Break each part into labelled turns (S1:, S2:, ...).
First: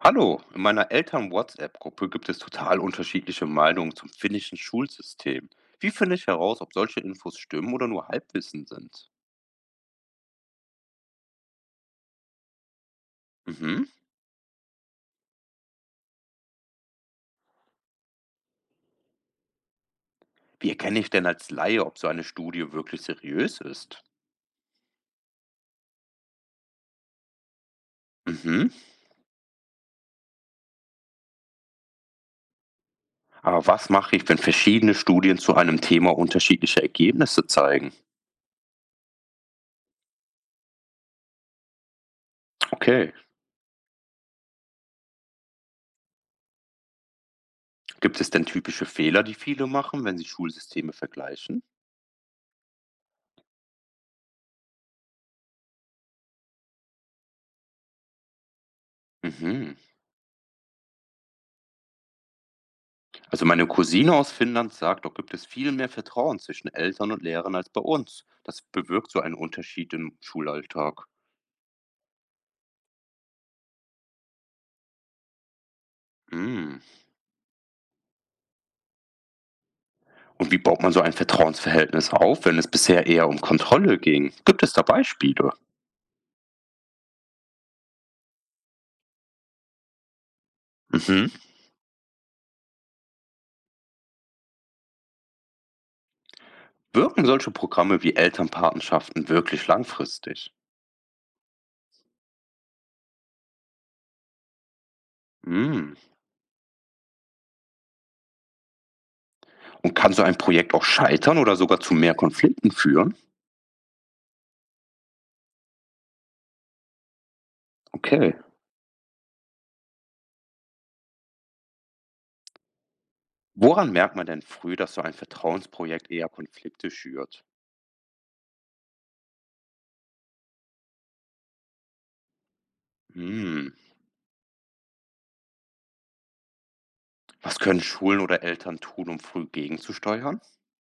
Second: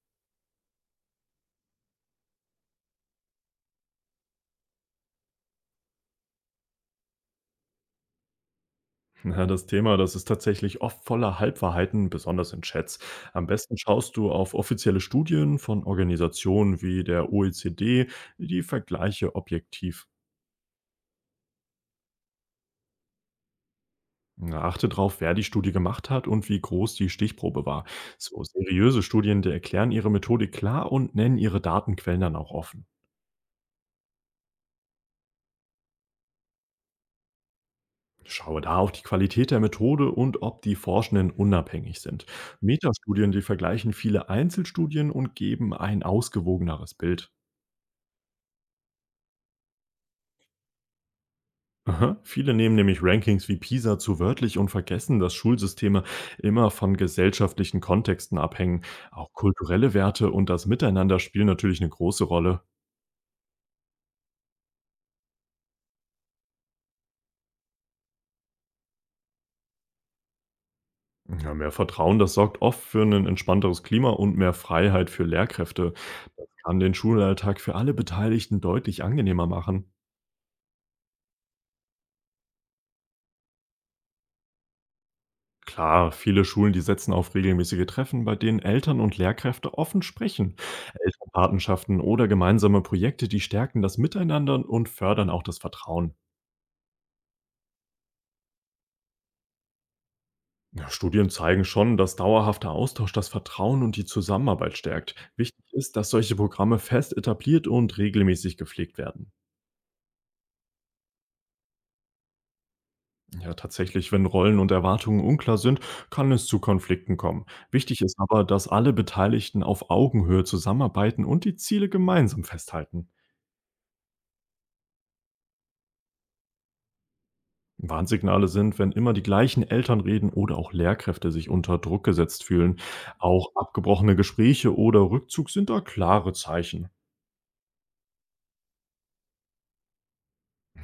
S1: Hallo, in meiner Eltern-WhatsApp-Gruppe gibt es total unterschiedliche Meinungen zum finnischen Schulsystem. Wie finde ich heraus, ob solche Infos stimmen oder nur Halbwissen sind?
S2: Ja, das Thema, das ist tatsächlich oft voller Halbwahrheiten, besonders in Chats. Am besten
S1: Mhm.
S2: schaust du auf offizielle Studien von Organisationen wie der OECD, die Vergleiche objektiv.
S1: Wie erkenne ich denn als Laie, ob so eine Studie wirklich seriös ist?
S2: Na, achte darauf, wer die Studie gemacht hat und wie groß die Stichprobe war. So
S1: Mhm.
S2: seriöse Studien, die erklären ihre Methode klar und nennen ihre Datenquellen dann auch offen.
S1: Aber was mache ich, wenn verschiedene Studien zu einem Thema unterschiedliche Ergebnisse zeigen?
S2: Schaue da auf die Qualität der Methode und ob die Forschenden unabhängig sind.
S1: Okay.
S2: Metastudien, die vergleichen viele Einzelstudien und geben ein ausgewogeneres Bild.
S1: Gibt es denn typische Fehler, die viele machen, wenn sie Schulsysteme vergleichen?
S2: Aha. Viele nehmen nämlich Rankings wie PISA zu wörtlich und vergessen, dass Schulsysteme immer von gesellschaftlichen Kontexten abhängen. Auch
S1: Mhm.
S2: kulturelle Werte und das Miteinander spielen natürlich eine große Rolle.
S1: Also meine Cousine aus Finnland sagt, dort gibt es viel mehr Vertrauen zwischen Eltern und Lehrern als bei uns. Das bewirkt so einen Unterschied im Schulalltag.
S2: Ja, mehr Vertrauen, das sorgt oft für ein entspannteres Klima und mehr Freiheit für Lehrkräfte. Das kann
S1: Mm.
S2: den Schulalltag für alle Beteiligten deutlich angenehmer machen.
S1: Und wie baut man so ein Vertrauensverhältnis auf, wenn es bisher eher um Kontrolle ging? Gibt es da Beispiele?
S2: Klar, viele Schulen, die setzen auf regelmäßige Treffen, bei denen Eltern und Lehrkräfte offen sprechen.
S1: Mhm.
S2: Elternpatenschaften oder gemeinsame Projekte, die stärken das Miteinander und fördern auch das Vertrauen.
S1: Wirken solche Programme wie Elternpatenschaften wirklich langfristig?
S2: Ja, Studien zeigen schon, dass dauerhafter Austausch das Vertrauen und die Zusammenarbeit stärkt. Wichtig
S1: Mm.
S2: ist, dass solche Programme fest etabliert und regelmäßig gepflegt werden.
S1: Und kann so ein Projekt auch scheitern oder sogar zu mehr Konflikten führen?
S2: Ja, tatsächlich, wenn Rollen und Erwartungen unklar sind, kann es zu Konflikten kommen. Wichtig ist
S1: Okay.
S2: aber, dass alle Beteiligten auf Augenhöhe zusammenarbeiten und die Ziele gemeinsam festhalten.
S1: Woran merkt man denn früh, dass so ein Vertrauensprojekt eher Konflikte schürt?
S2: Warnsignale sind, wenn immer die gleichen Eltern reden oder auch Lehrkräfte sich unter Druck gesetzt fühlen. Auch
S1: Mm.
S2: abgebrochene Gespräche oder Rückzug sind da klare Zeichen.
S1: Was können Schulen oder Eltern tun, um früh gegenzusteuern?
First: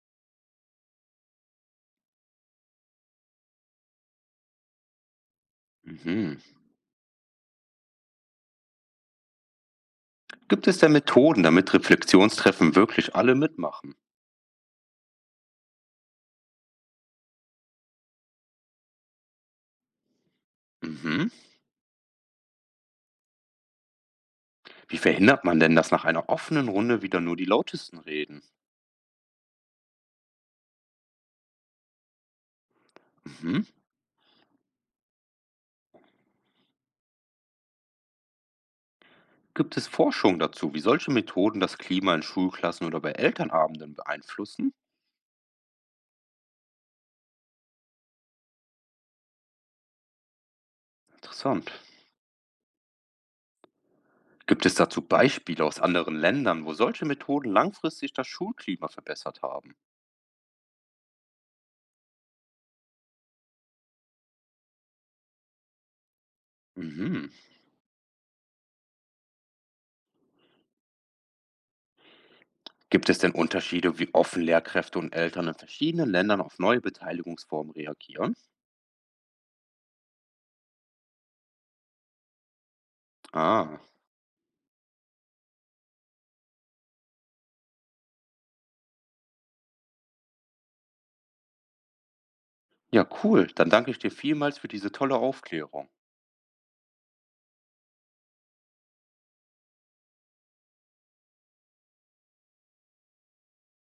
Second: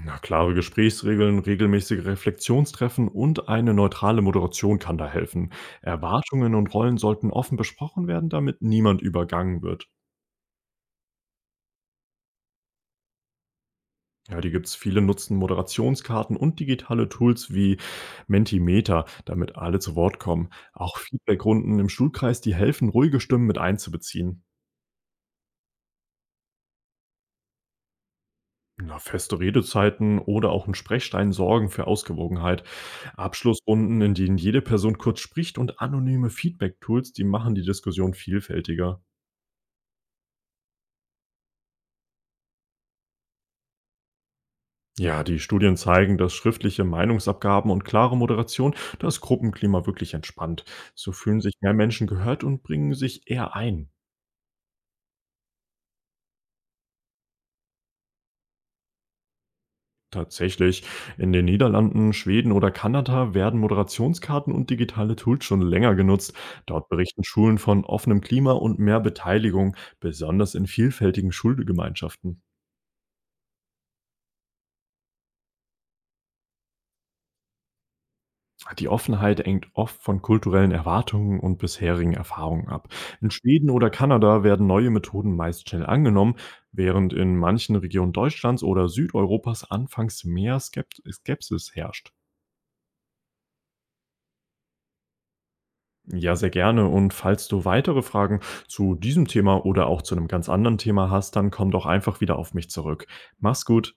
S2: Na, klare Gesprächsregeln, regelmäßige Reflexionstreffen und eine neutrale Moderation kann da helfen.
S1: Mhm.
S2: Erwartungen und Rollen sollten offen besprochen werden, damit niemand übergangen wird.
S1: Gibt es denn Methoden, damit Reflexionstreffen wirklich alle mitmachen?
S2: Ja, die gibt's, viele nutzen Moderationskarten und digitale Tools wie Mentimeter, damit alle zu Wort kommen. Auch
S1: Mhm.
S2: Feedbackrunden im Schulkreis, die helfen, ruhige Stimmen mit einzubeziehen.
S1: Wie verhindert man denn, dass nach einer offenen Runde wieder nur die Lautesten reden?
S2: Na, feste Redezeiten oder auch ein Sprechstein sorgen für Ausgewogenheit.
S1: Mhm.
S2: Abschlussrunden, in denen jede Person kurz spricht, und anonyme Feedback-Tools, die machen die Diskussion vielfältiger.
S1: Gibt es Forschung dazu, wie solche Methoden das Klima in Schulklassen oder bei Elternabenden beeinflussen?
S2: Ja, die Studien zeigen, dass schriftliche Meinungsabgaben und klare Moderation das Gruppenklima wirklich entspannt. So fühlen sich
S1: Interessant.
S2: mehr Menschen gehört und bringen sich eher ein.
S1: Gibt es dazu Beispiele aus anderen Ländern, wo solche Methoden langfristig das Schulklima verbessert haben?
S2: Tatsächlich. In den Niederlanden, Schweden oder Kanada werden Moderationskarten und digitale Tools schon länger genutzt. Dort berichten
S1: Mhm.
S2: Schulen von offenem Klima und mehr Beteiligung, besonders in vielfältigen Schulgemeinschaften.
S1: Gibt es denn Unterschiede, wie offen Lehrkräfte und Eltern in verschiedenen Ländern auf neue Beteiligungsformen reagieren?
S2: Die Offenheit hängt oft von kulturellen Erwartungen und bisherigen Erfahrungen ab. In Schweden
S1: Ah,
S2: oder Kanada werden neue Methoden meist schnell angenommen, während in manchen Regionen Deutschlands oder Südeuropas anfangs mehr Skepsis herrscht.
S1: ja, cool. Dann danke ich dir vielmals für diese tolle Aufklärung.
S2: Ja, sehr gerne. Und falls du weitere Fragen zu diesem Thema oder auch zu einem ganz anderen Thema hast, dann komm doch einfach wieder auf mich zurück. Mach's gut.